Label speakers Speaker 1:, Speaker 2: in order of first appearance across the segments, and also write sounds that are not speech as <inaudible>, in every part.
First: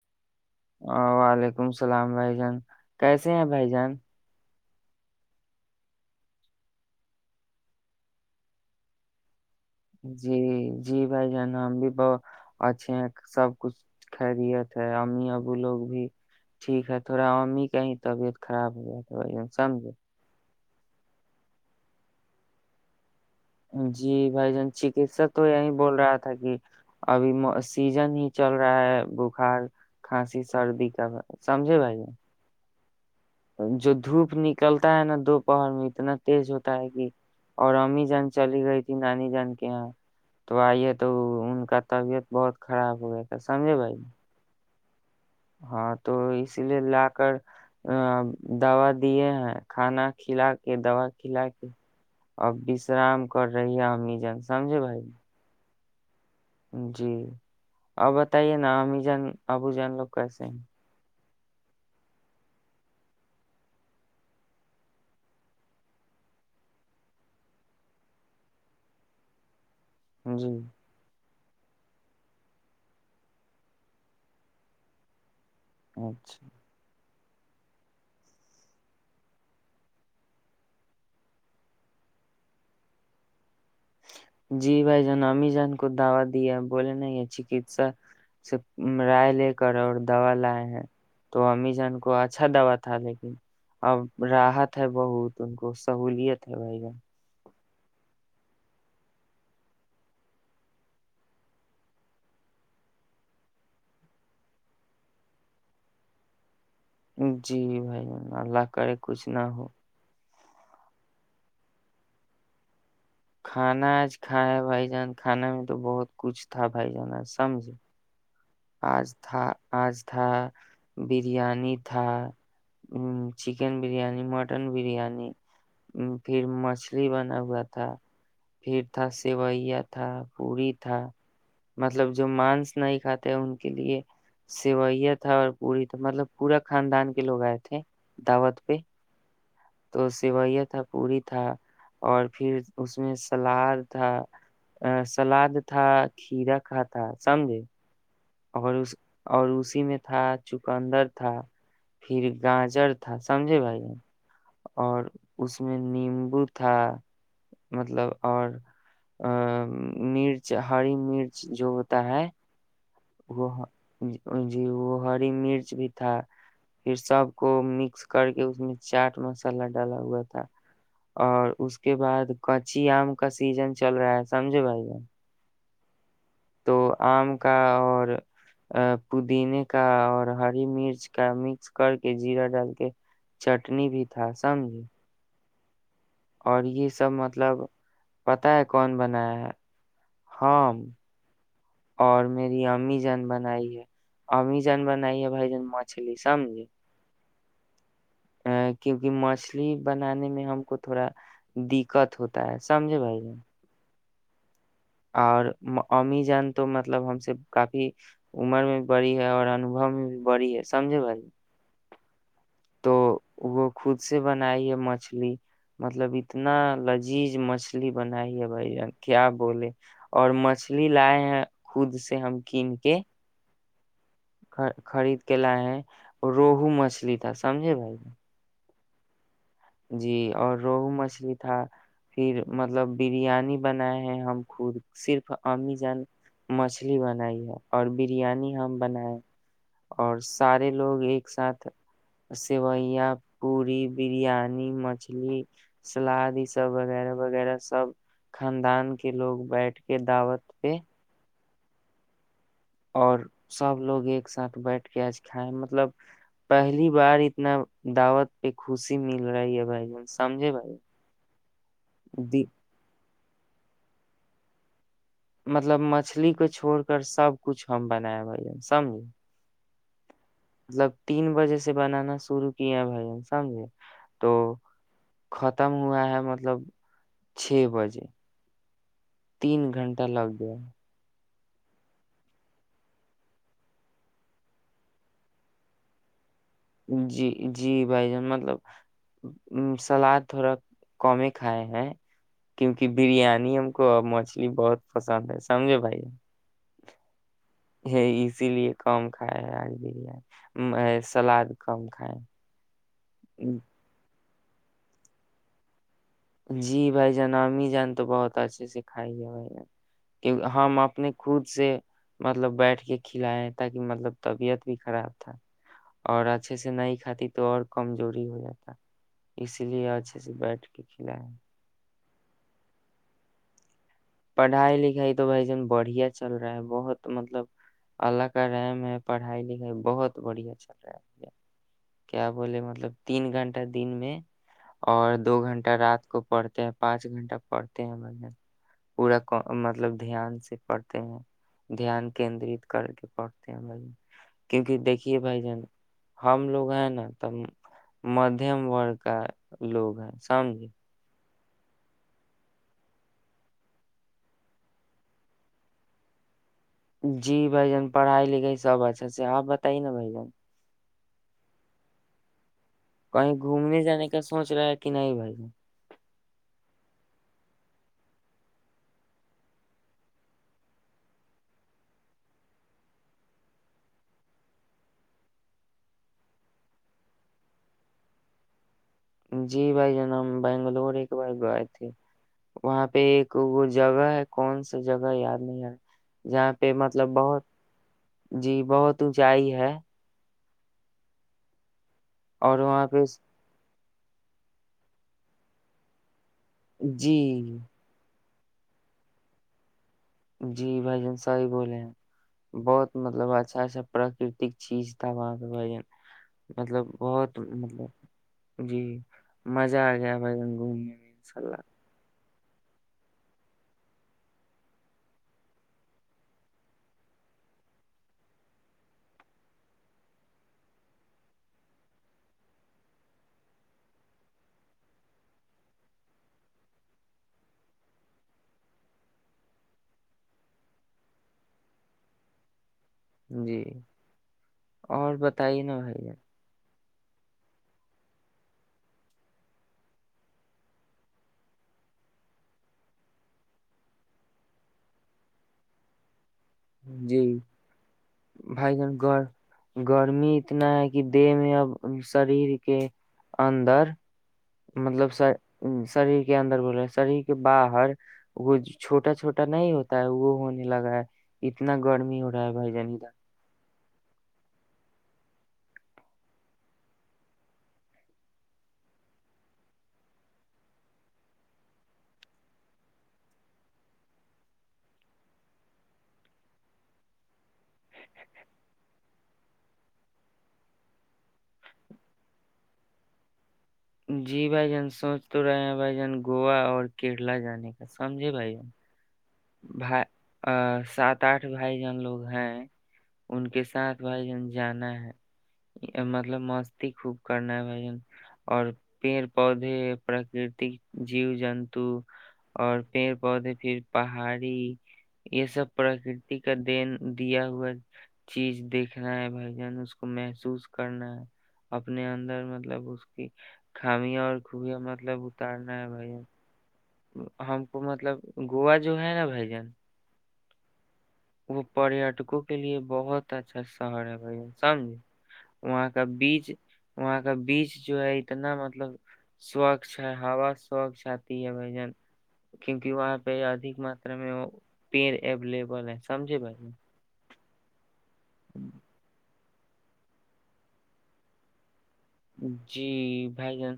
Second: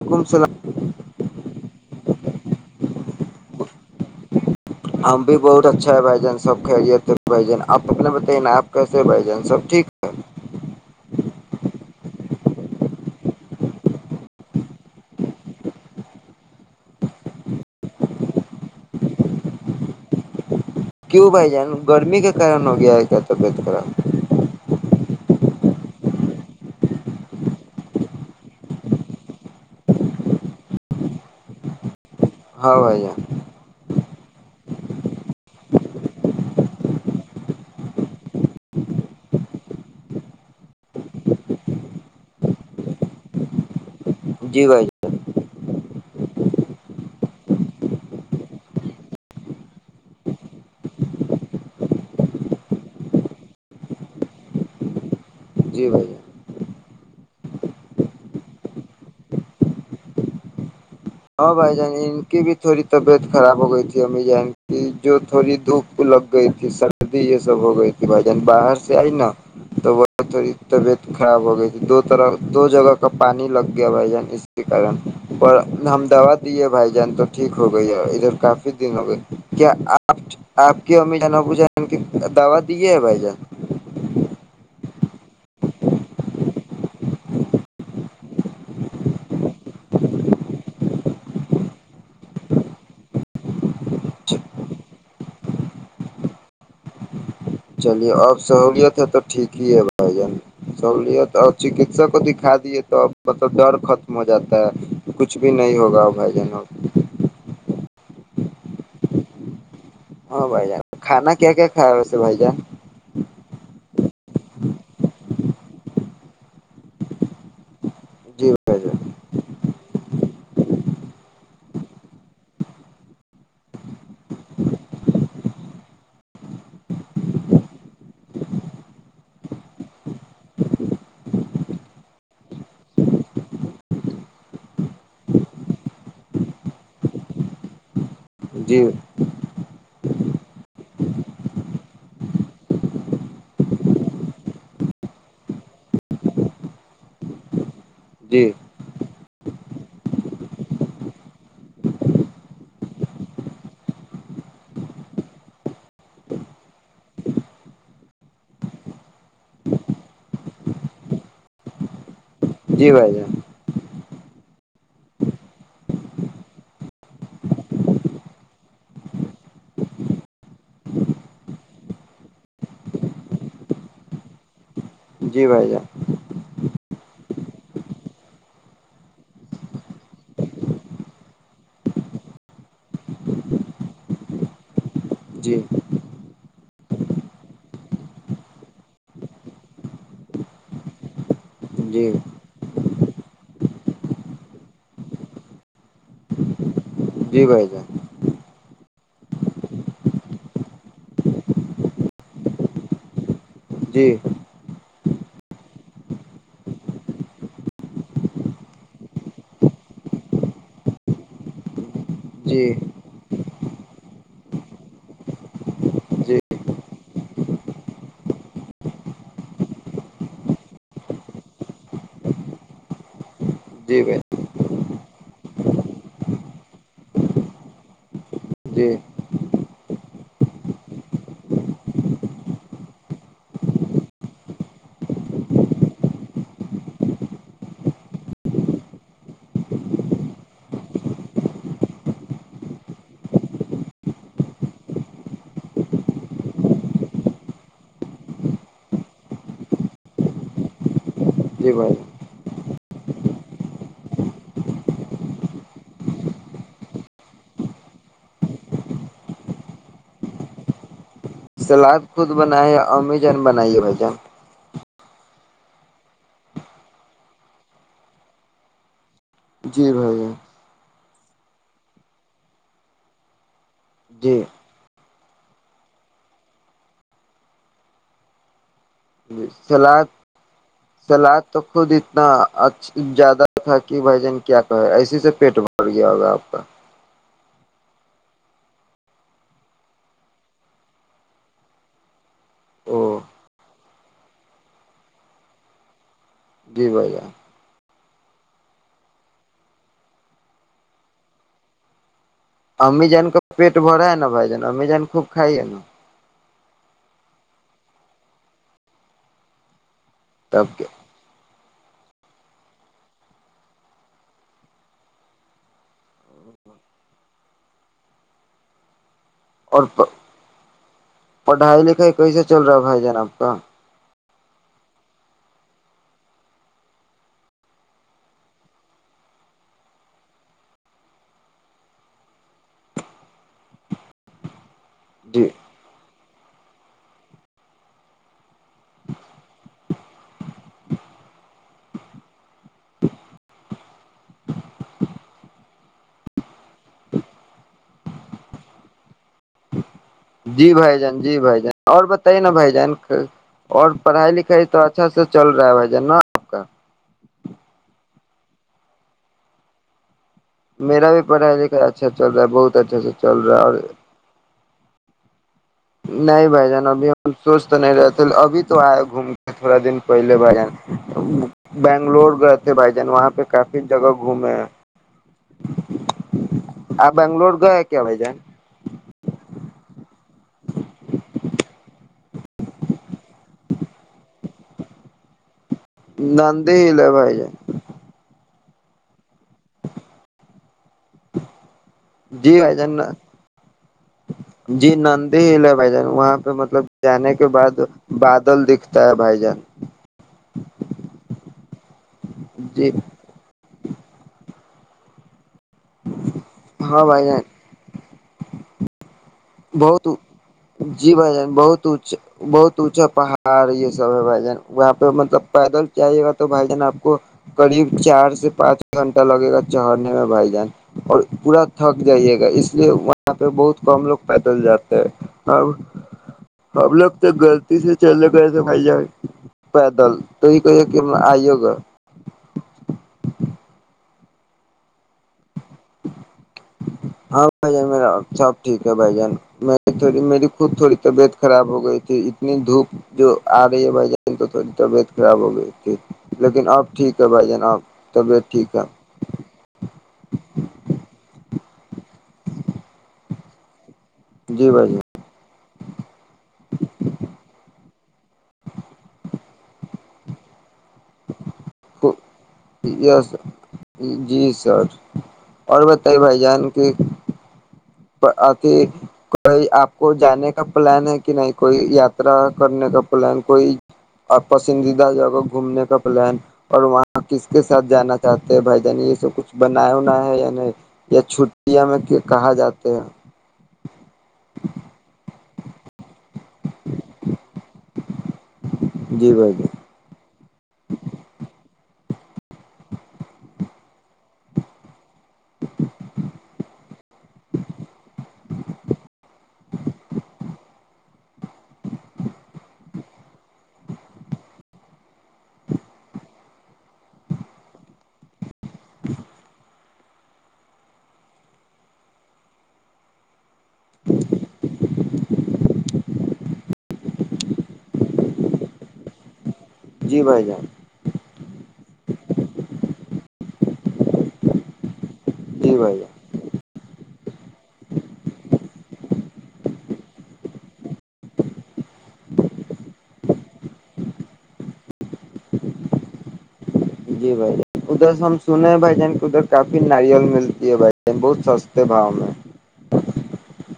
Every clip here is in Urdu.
Speaker 1: وعلیکم السلام
Speaker 2: ہ وعلیکم السلام بھائی جان کیسے ہیں بھائی جان
Speaker 1: ہم بھی بہت اچھا ہے بھجن سب کے تھ بھجن آپ اپنا بتائیے نا آپ کیسے بھجن سب ٹھیک
Speaker 2: جی جی بھائی جانا ہم بھی بہت اچھے سب کچھ خرییت ہے امی ابو لوگ بھی ٹھیک ہے تھوڑا امی کا ہی طبیعت خراب ہو جاتا ہے سمجھے
Speaker 1: کیوں بھائی جان گرمی کے کارن ہو گیا ہے کیا طبیعت خراب
Speaker 2: جی بھائی جان چکسک تو یہی بول رہا تھا کہ ابھی سیزن ہی چل رہا ہے بخار کھانسی سردی کا سمجھے بھائی
Speaker 1: ہاں آھا
Speaker 2: چلتا ہے نا دو پہر میں اتنا تیز ہوتا ہے کہ اور امی جان چلی گئی تھی نانی جان کے یہاں تو آئی ہے تو ان کا طبیعت بہت خراب ہو گیا تھا سمجھے بھائی
Speaker 1: جی بھائی
Speaker 2: ہاں تو اس لیے لا کر ا دوا دیے ہیں کھانا کھلا کے دوا کھلا کے اور وشرام کر رہی ہے امی جن سمجھے بھائی
Speaker 1: جی بھیا
Speaker 2: جی آپ بتائیے نا ہمیں جان ابو جان لو کیسے ہیں
Speaker 1: ہاں بھائی جان ان کی بھی تھوڑی طبیعت خراب ہو گئی تھی امی ج ان کی جو تھوڑی دھوپ لگ گئی تھی سردی یہ سب ہو گئی تھی بھائی جان باہر سے آئی نا تو ب
Speaker 2: جی
Speaker 1: تھوڑی طبیعت خراب ہو گئی تھی دو طرح دو جگہ کا پانی لگ گیا بھائی جان اس کے کارن پر ہم دوا
Speaker 2: اچھا
Speaker 1: دی ہے بھائی جان تو ٹھیک ہو گئی ہے ادھر کافی دن ہو گئے کیا آپ آپ کی امی جان ب جان کی دوا دیے ہے بھائی جان
Speaker 2: جی بھائی جان امی جان کو دوا دییا بولے نہیں یہ چکسا سے رائے لے کر اور دوا لائے ہیں تو امی جان کو اچھا دوا تھا لیکن اب راحت ہے بہت ان کو سہولیت ہے بھائی جان
Speaker 1: چلیے اب سہولیت ہے تو ٹھیک ہی ہے بھائی جان سہوولت اور چکسک کو دکھا دیے تو اب مطلب ڈر ختم ہو جاتا ہے کچھ بھی نہیں ہوگا بھائی جان اب
Speaker 2: جان جی بھائی جان اللہ کرے کچھ نہ ہو
Speaker 1: ہاں بھائی جان کھانا کیا کیا کھیا وسے بھائی جان
Speaker 2: کھانا آج کھا ہے بھائی جان کھانا میں تو بہت کچھ تھا بھائی جانا سمجھ
Speaker 1: جی بھائی جان
Speaker 2: آج تھا آج تھا برییانی تھا ہ چکن بریانی مٹن بریانی پھر مچھلی بنا ہوا تھا پھر تھا سیویا تھا پوی تھا مطلب جو مانس نہیں کاتا ان کے لیے سوئیا تھا اور پوری مطلب پورا خاندان کے لوگ آئے تھے دعوت
Speaker 1: جی
Speaker 2: پہ تو سویا تھا پوری تھا اور پھر اس میں سلاد تھا سلاد تھا کھیرا کا تھا سمجھے
Speaker 1: جی
Speaker 2: اور اس اور اس میں تھا چکندر تھا پھر گاجر تھا سمجھے بھائی اور اس میں نیمبو تھا مطلب اور ا مرچ ہری مرچ جو ہوتا ہے
Speaker 1: جی بھائی جان
Speaker 2: وہ جی وہ ہری مرچ بھی تھا پھر سب کو مکس کر کے اس میں چاٹ مسالہ ڈالا ہوا تھا اور اس کے بعد کچی آم کا سیزن چل رہا ہے سمجھے بھائی
Speaker 1: جی بھائی جان
Speaker 2: تو آم کا اور پودینے کا اور ہری مرچ کا مکس کر کے جیرا ڈال کے چٹنی بھی تھا سمج
Speaker 1: جی
Speaker 2: اور یہ سب مطلب پتا ہے کون بنایا ہے ہم
Speaker 1: جی
Speaker 2: اور میری امی جان بنائی ہے امی جان بنائی ہے بھائی جن مچھلی سمج
Speaker 1: جی بھائی جان
Speaker 2: ا کیونکہ مچھلی بنانے میں ہم کو تھوڑا دقت ہوتا ہے سمجھے بھائی
Speaker 1: جی
Speaker 2: اور امی جان تو مطلب ہم سے کافی عمر میں بڑی ہے اور انوبو میں بھی بڑی ہے سمجھے بھائی
Speaker 1: جی
Speaker 2: تو وہ خود سے بنائی ہے مچھلی مطلب
Speaker 1: جی
Speaker 2: اتنا لذیذ مچھلی بنائی ہے بھائی جان کیا بولے اور مچھلی لائے ہیں خود سے ہم کین کے
Speaker 1: جی بھائی
Speaker 2: خرید کے لائے ہیں اور روہو مچھلی تھا سمجھے بھائی
Speaker 1: جی
Speaker 2: جی اور روہو مچھلی تھا پھر مطلب بریانی بنائے ہیں ہم خود صرف امی جن مچھلی بنائی ہے اور بریانی ہم بنائے اور سارے لوگ ایک ساتھ سیویا پی بریانی پانی مچھلی سلاد یہ سب وغیرہ وغیرہ سب خاندان کے لوگ بیٹھ کے دعوت پہ
Speaker 1: جی بھائی
Speaker 2: اور سب لوگ ایک ساتھ بیٹھ کے آج کھائے مطلب پہلی بار اتنا دعوت پہ خوشی مل رہی ہے بھائی جن سمجھے بھائی
Speaker 1: سلاد خود
Speaker 2: جان؟ دی-
Speaker 1: بناائے امی ان بنائیے بھائی جان
Speaker 2: مطلب مچھلی کو چھڑ کر سب کچھ ہم بناائ ب سمج
Speaker 1: جی بھیا
Speaker 2: تب تین بجے سے بنانا شرع کیا بھ سمجھے تو
Speaker 1: جی
Speaker 2: ختم ہوا ہے مطلب چھ بجے
Speaker 1: جی
Speaker 2: تین
Speaker 1: سلاد
Speaker 2: گھنٹہ لگ گیا
Speaker 1: سلاد تو خود اتناچ زیادہ تھا کہ بھائی جان کیا کہے ایسے سے پیٹ بھر گیا ہوگا آپ کا
Speaker 2: جی جی بھائی جان مطلب سلاد تھوڑا کمی کھائے ہیں کیونکہ
Speaker 1: او
Speaker 2: بریانی ہم کو م مچھلی بہت پسند ہے سمجھے بھائی
Speaker 1: جی بھیا
Speaker 2: یہ اسی لیے کم کھائے آج بریانی سلاد کم کھائے
Speaker 1: امی جان کا
Speaker 2: ہیں۔
Speaker 1: پیٹ بھرا ہے نا بھائی امی جان خوب کائیے نا
Speaker 2: جی بھائی جناامی جان تو بہت اچھے سے کھائی ہے بھائی کہ
Speaker 1: تب
Speaker 2: ہم
Speaker 1: کے۔
Speaker 2: اپنے خود سے مطلب بیٹھ کے کھلائے تاکہ مطلب طبیعت بھی خراب تھا اور اچھے سے نہیں کھاتی تو اور کمزوری ہو جاتا اسی
Speaker 1: اور
Speaker 2: لیے اچھے سے بیٹھ کے کھلائے ہیں۔
Speaker 1: پڑھائی لکھائی کیسے چل رہا ہے بھائی جانب کا
Speaker 2: پڑھائی لکھائی تو بھائی جان بڑھیا چل رہا ہے بہت مطلب اللہ کا رحم ہے پڑھائی لکھائی بہت بڑھیا چل رہا ہے کیا بولے مطلب تین گھنٹہ دن میں اور دو
Speaker 1: جی
Speaker 2: گھنٹہ رات کو پڑھتے ہیں پانچ گھنٹہ پڑھتے ہیں پورا مطلب دھیان سے پڑھتے ہیں دھیان کیندرت کر کے پڑھتے ہیں ب کیونک دیکیے بائی جان ہم لوگ ہیں نا ت مدھیم ورگ کا لوگ ہیں سمجھے
Speaker 1: جی بھائی جان جی بھائی جان اور بتائیے نا بھائی جان اور پڑھائی لکھائی تو اچھا س چل رہا ہے بھائی جان نا آپ کا
Speaker 2: جی بھ جان پڑھائی لکھائی سب اچھا سے آپ بتائیے نا بھ جن
Speaker 1: میرا بھی پڑھ لکھا اچھا چل رہ ہے بہت اچھا سے
Speaker 2: کہیں
Speaker 1: چل رہا ہے اور
Speaker 2: گھومنے جانے کا سوچ رہا ہے کہ نہیں بھائی
Speaker 1: نہیں بھائی جان ابھی ہم سوچ تو نہیں رہے تھے ابھی تو آئے گھوم کے تھوڑا دن پہلے بھائی جان بنگلور گئے تھے بھائی جان وہاں پہ کافی جگہ گھومے ہیں آپ بنگلور گئے کیا بھائی جان
Speaker 2: جی بھائی جنا ہم بنگلور ایک بار گئے تھے وہاں پہ ایک وہ جگہ ہے کون سی جگہ یاد نہیں ار
Speaker 1: ناندی ہیل ہے بھائی ج
Speaker 2: جی بہت اونچائی ہے
Speaker 1: جی
Speaker 2: اور
Speaker 1: بھائی
Speaker 2: وہاں پہ
Speaker 1: جاننا
Speaker 2: س-
Speaker 1: جی نندی ہل ہے بھائی جان وہاں مطلب جانے کے
Speaker 2: جی
Speaker 1: بعد بادل دکھتا ہے بھائی جان
Speaker 2: جی بھائی جن سائی بولے ہیں
Speaker 1: جی
Speaker 2: بہت مطلب اچھا اچھا پراکرتک چیز تھا بعق ائین مطلب
Speaker 1: ہاں بھائی
Speaker 2: بہت
Speaker 1: جان
Speaker 2: مطب جی مزہ آ
Speaker 1: بہت
Speaker 2: گیا بھائی جان گھومنے میں
Speaker 1: جی بھ
Speaker 2: انشاء
Speaker 1: جان
Speaker 2: اللہ
Speaker 1: بہت اچ بہت اونچا پہاڑ یہ سب ہے بھائی جان وہاں پہ مطلب پیدل چاہیے گا تو بھائی جان آپ کو قریب چار سے پانچ گھنٹہ لگے گا چڑھنے میں بھائی جان اور پورا تھک جائیے گا اس لیے وہاں پہ بہت کم لوگ پیدل جاتے ہے ا اب لوگ تو غلط سے چلے گ ج پیدل تو یہ کہیے کہنا آئیے گا
Speaker 2: جی اور ب تائی نہاائی جا
Speaker 1: ہاں بھائی جان میرا سب ٹھیک ہے بھائی جان میں تھڑی میری خود تھوڑی طبیعت خراب ہو گئی تھی اتنی دھوپ جو آ رہی ہے بھائی جان تو تھوڑی طبیعت خراب ہو گئی تھی لیکن اب ٹھیک
Speaker 2: جی
Speaker 1: ہے بھائی جان اب طبیعت
Speaker 2: بھائی
Speaker 1: ٹھیک ہے
Speaker 2: جن گ گرمی اتنا ہے کہ دیہ میں اب شریر کے اندر
Speaker 1: جی بھائی
Speaker 2: مطلب شریر کے اندر بول رہے شریر کے باہر وہ چھوٹا چھوٹا نہیں ہوتا ہے وہ ہونے لگا ہے اتنا
Speaker 1: جان
Speaker 2: گرمی ہو رہا ہے بھائی جاندھر
Speaker 1: یس جی سر اور بتائیے بھائی جان کے اھی کوئی آپ کو جانے کا پلان ہے کہ نہیں کوئی یاترا کرنے کا پلان کوئی پسندیدہ جگہ گھومنے کا پلان اور وہاں کس کے ساتھ جانا چاہتے ہیں بھائی جانی یہ سب کچھ بن وناائے ہے یا نہیں یا چھٹیاں میں کہا جاتا <inaudible>
Speaker 2: جی بھائی جان سوچ تو رہے ہیں بھائی جان گووا اور کیرلا جانے کا سمجھے بھائی جان
Speaker 1: جی جان
Speaker 2: بھائی ا سات آٹھ بھائی جن لوگ ہیں ان کے ساتھ بھائی جن جانا ہے مطلب مستی خوب کرنا ہے بھن اور پیڑ پودے پراکرتک جیو جنتو اور پیڑ پودے پھر پہاڑی یہ سب پرکرتی کا دین دیا ہوا چیز دیکھ رہا ہے بھائی جان اس کو کو محسوس کرنا ہے اپنے اندر مطلب اس کی خامیاں اور کوبیاں مطلب اتارنا ہے بھائی ہم کو مطلب گووا جو ہے نا بھ جن
Speaker 1: جی بھائی جان
Speaker 2: پریٹکوں کے لیے بہت اچھا شہر ہے بھائی یہ سمجے
Speaker 1: جی
Speaker 2: وہاں
Speaker 1: بھائی
Speaker 2: کا بیج وہاں کا بیچ جو ہے اتنا مطلب سوچھ ہے ہا سوچھ آتی ہے بھ جن کیوںونکہ وہاں پہ ادھک ماترا میں وہ پیڑ اویلیبل ہے سمجے بھائی
Speaker 1: جی بھائی ادھر سے ہم سنے
Speaker 2: جان
Speaker 1: ہیں بھائی جان ادھر کافی ناریل ملتی ہے بھائی بہت سستے باؤ
Speaker 2: جی بھائی جن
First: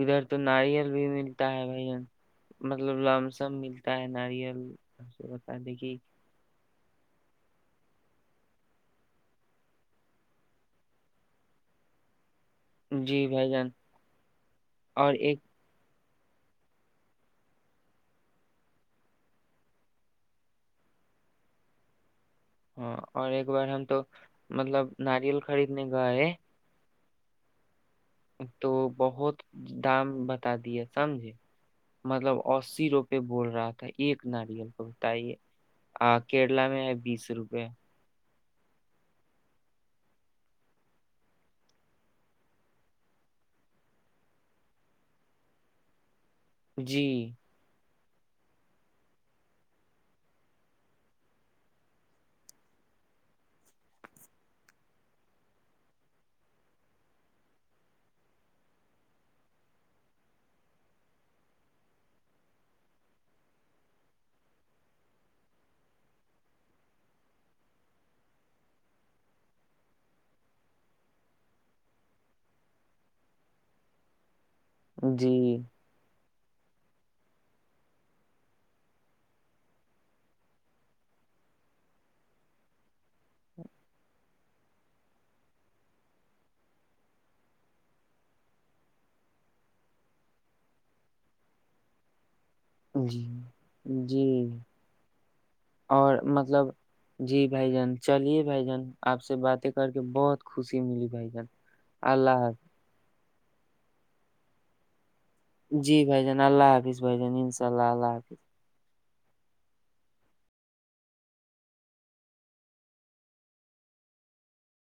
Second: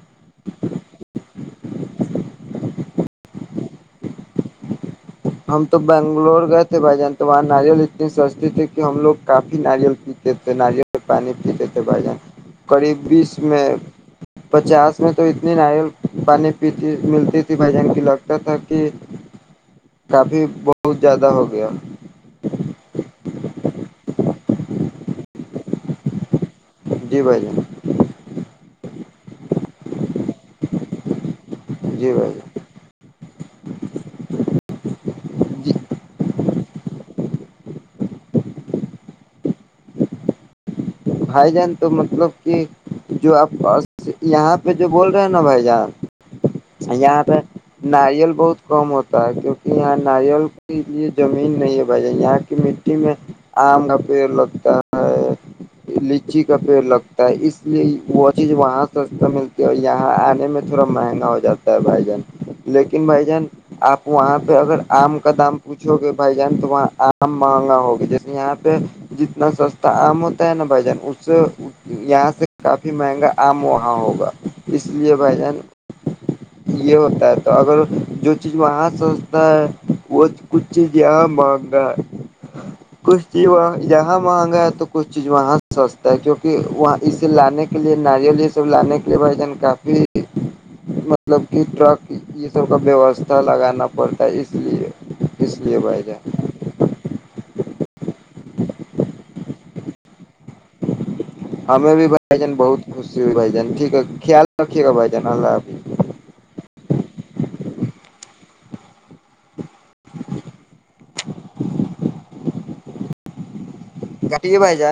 Speaker 2: ادھر تو ناریل بھی ملتا ہے بھائی جن مطلب لم سم ملتا ہے ناریل آپ سے بتا
Speaker 1: ہم
Speaker 2: دے
Speaker 1: تو
Speaker 2: کہ
Speaker 1: بنگلور گئے تھ تھے بھائی جان تو وہاں ناریل اتنی سستتے تھے کہ ہم لوگ کافی ناریل پیتے تھے ناریل سے پانی پیتے تھے بھائی جان قریب
Speaker 2: جی
Speaker 1: بیس
Speaker 2: بھائی
Speaker 1: میں
Speaker 2: جان
Speaker 1: پچاس میں
Speaker 2: اور
Speaker 1: تو
Speaker 2: ایک
Speaker 1: اتنی نہ ہے پانی پیتی ملتی تھی بھائی جن کی لگتا تھا کہ کافی بہت زیادہ ہو گیا
Speaker 2: ہاں اور ایک بار ہم تو مطلب ناریل خریدنے کائے ہے
Speaker 1: جی بھائی جائی
Speaker 2: تو بہت دام بتا دیا سمجھے
Speaker 1: جی بھائی
Speaker 2: مطلب اسی روپئے بول رہا تھا ایک ناریل بتائیے
Speaker 1: جان جی
Speaker 2: کیرلا میں ہے بیس روپے
Speaker 1: بھائی جان تو مطلب کہ جو آپس یہاں پہ جو بول رہے ہیں نا بھائی جان ا
Speaker 2: جی
Speaker 1: یہاں پ ناریل بہت کم ہوتا ہے کیونکہ یہاں ناریل کے لیے زمین نہیں ہے بھائی یہاں کی مٹی میں آم کا پیڑ لگتا ہے لچی کا پیڑ لگتا ہے اس لیے وہ چیز وہاں سستا ملتی ہے اور یہاں آنے میں تھوڑا مہنگا ہو جاتا ہے بھائی جان لیکن بھائی جان آپ وہاں پہ اگر آم کا دام پوچھو گے بھائی جان تو وہاں آم مہنگا ہوگے جیسے یہاں پہ جتنا سستا آم ہو نا بھائی جان اس یہاں سے کافی مہنگا آم وہاں ہوگا اس لیے
Speaker 2: جی
Speaker 1: بھائی جان یہ ہوتا ہے تو اگر جو چیز وہاں سجتا ہے وہ کچھ چیز یہاں مانگا ہے کش جی وا یہاں مہنگا تو کچھ چیز وہاں سستا ہے کیوںکہ وہاں اسے لانے کے لیے ناریل یہ سب لانے کے لیے بھائی جان کافی مطلب کہ ٹرک ہی
Speaker 2: جی جی
Speaker 1: ہے اس لیے اس لیے بھائی
Speaker 2: اور
Speaker 1: جان
Speaker 2: مطلب جی بھائی جان چلیے بھائی جان آپ سے باتیں کر کے بہت خوشی ملی بھائی جان اللہ حاظ
Speaker 1: سو بائی جان ٹھیک ہے خیال رکے گ بھائی جان اللہ حافظ
Speaker 2: جی بھائی جان اللہ حافظ بائی جان انشاء اللہ اللہ حافظ
Speaker 1: کاٹ کے پائے جان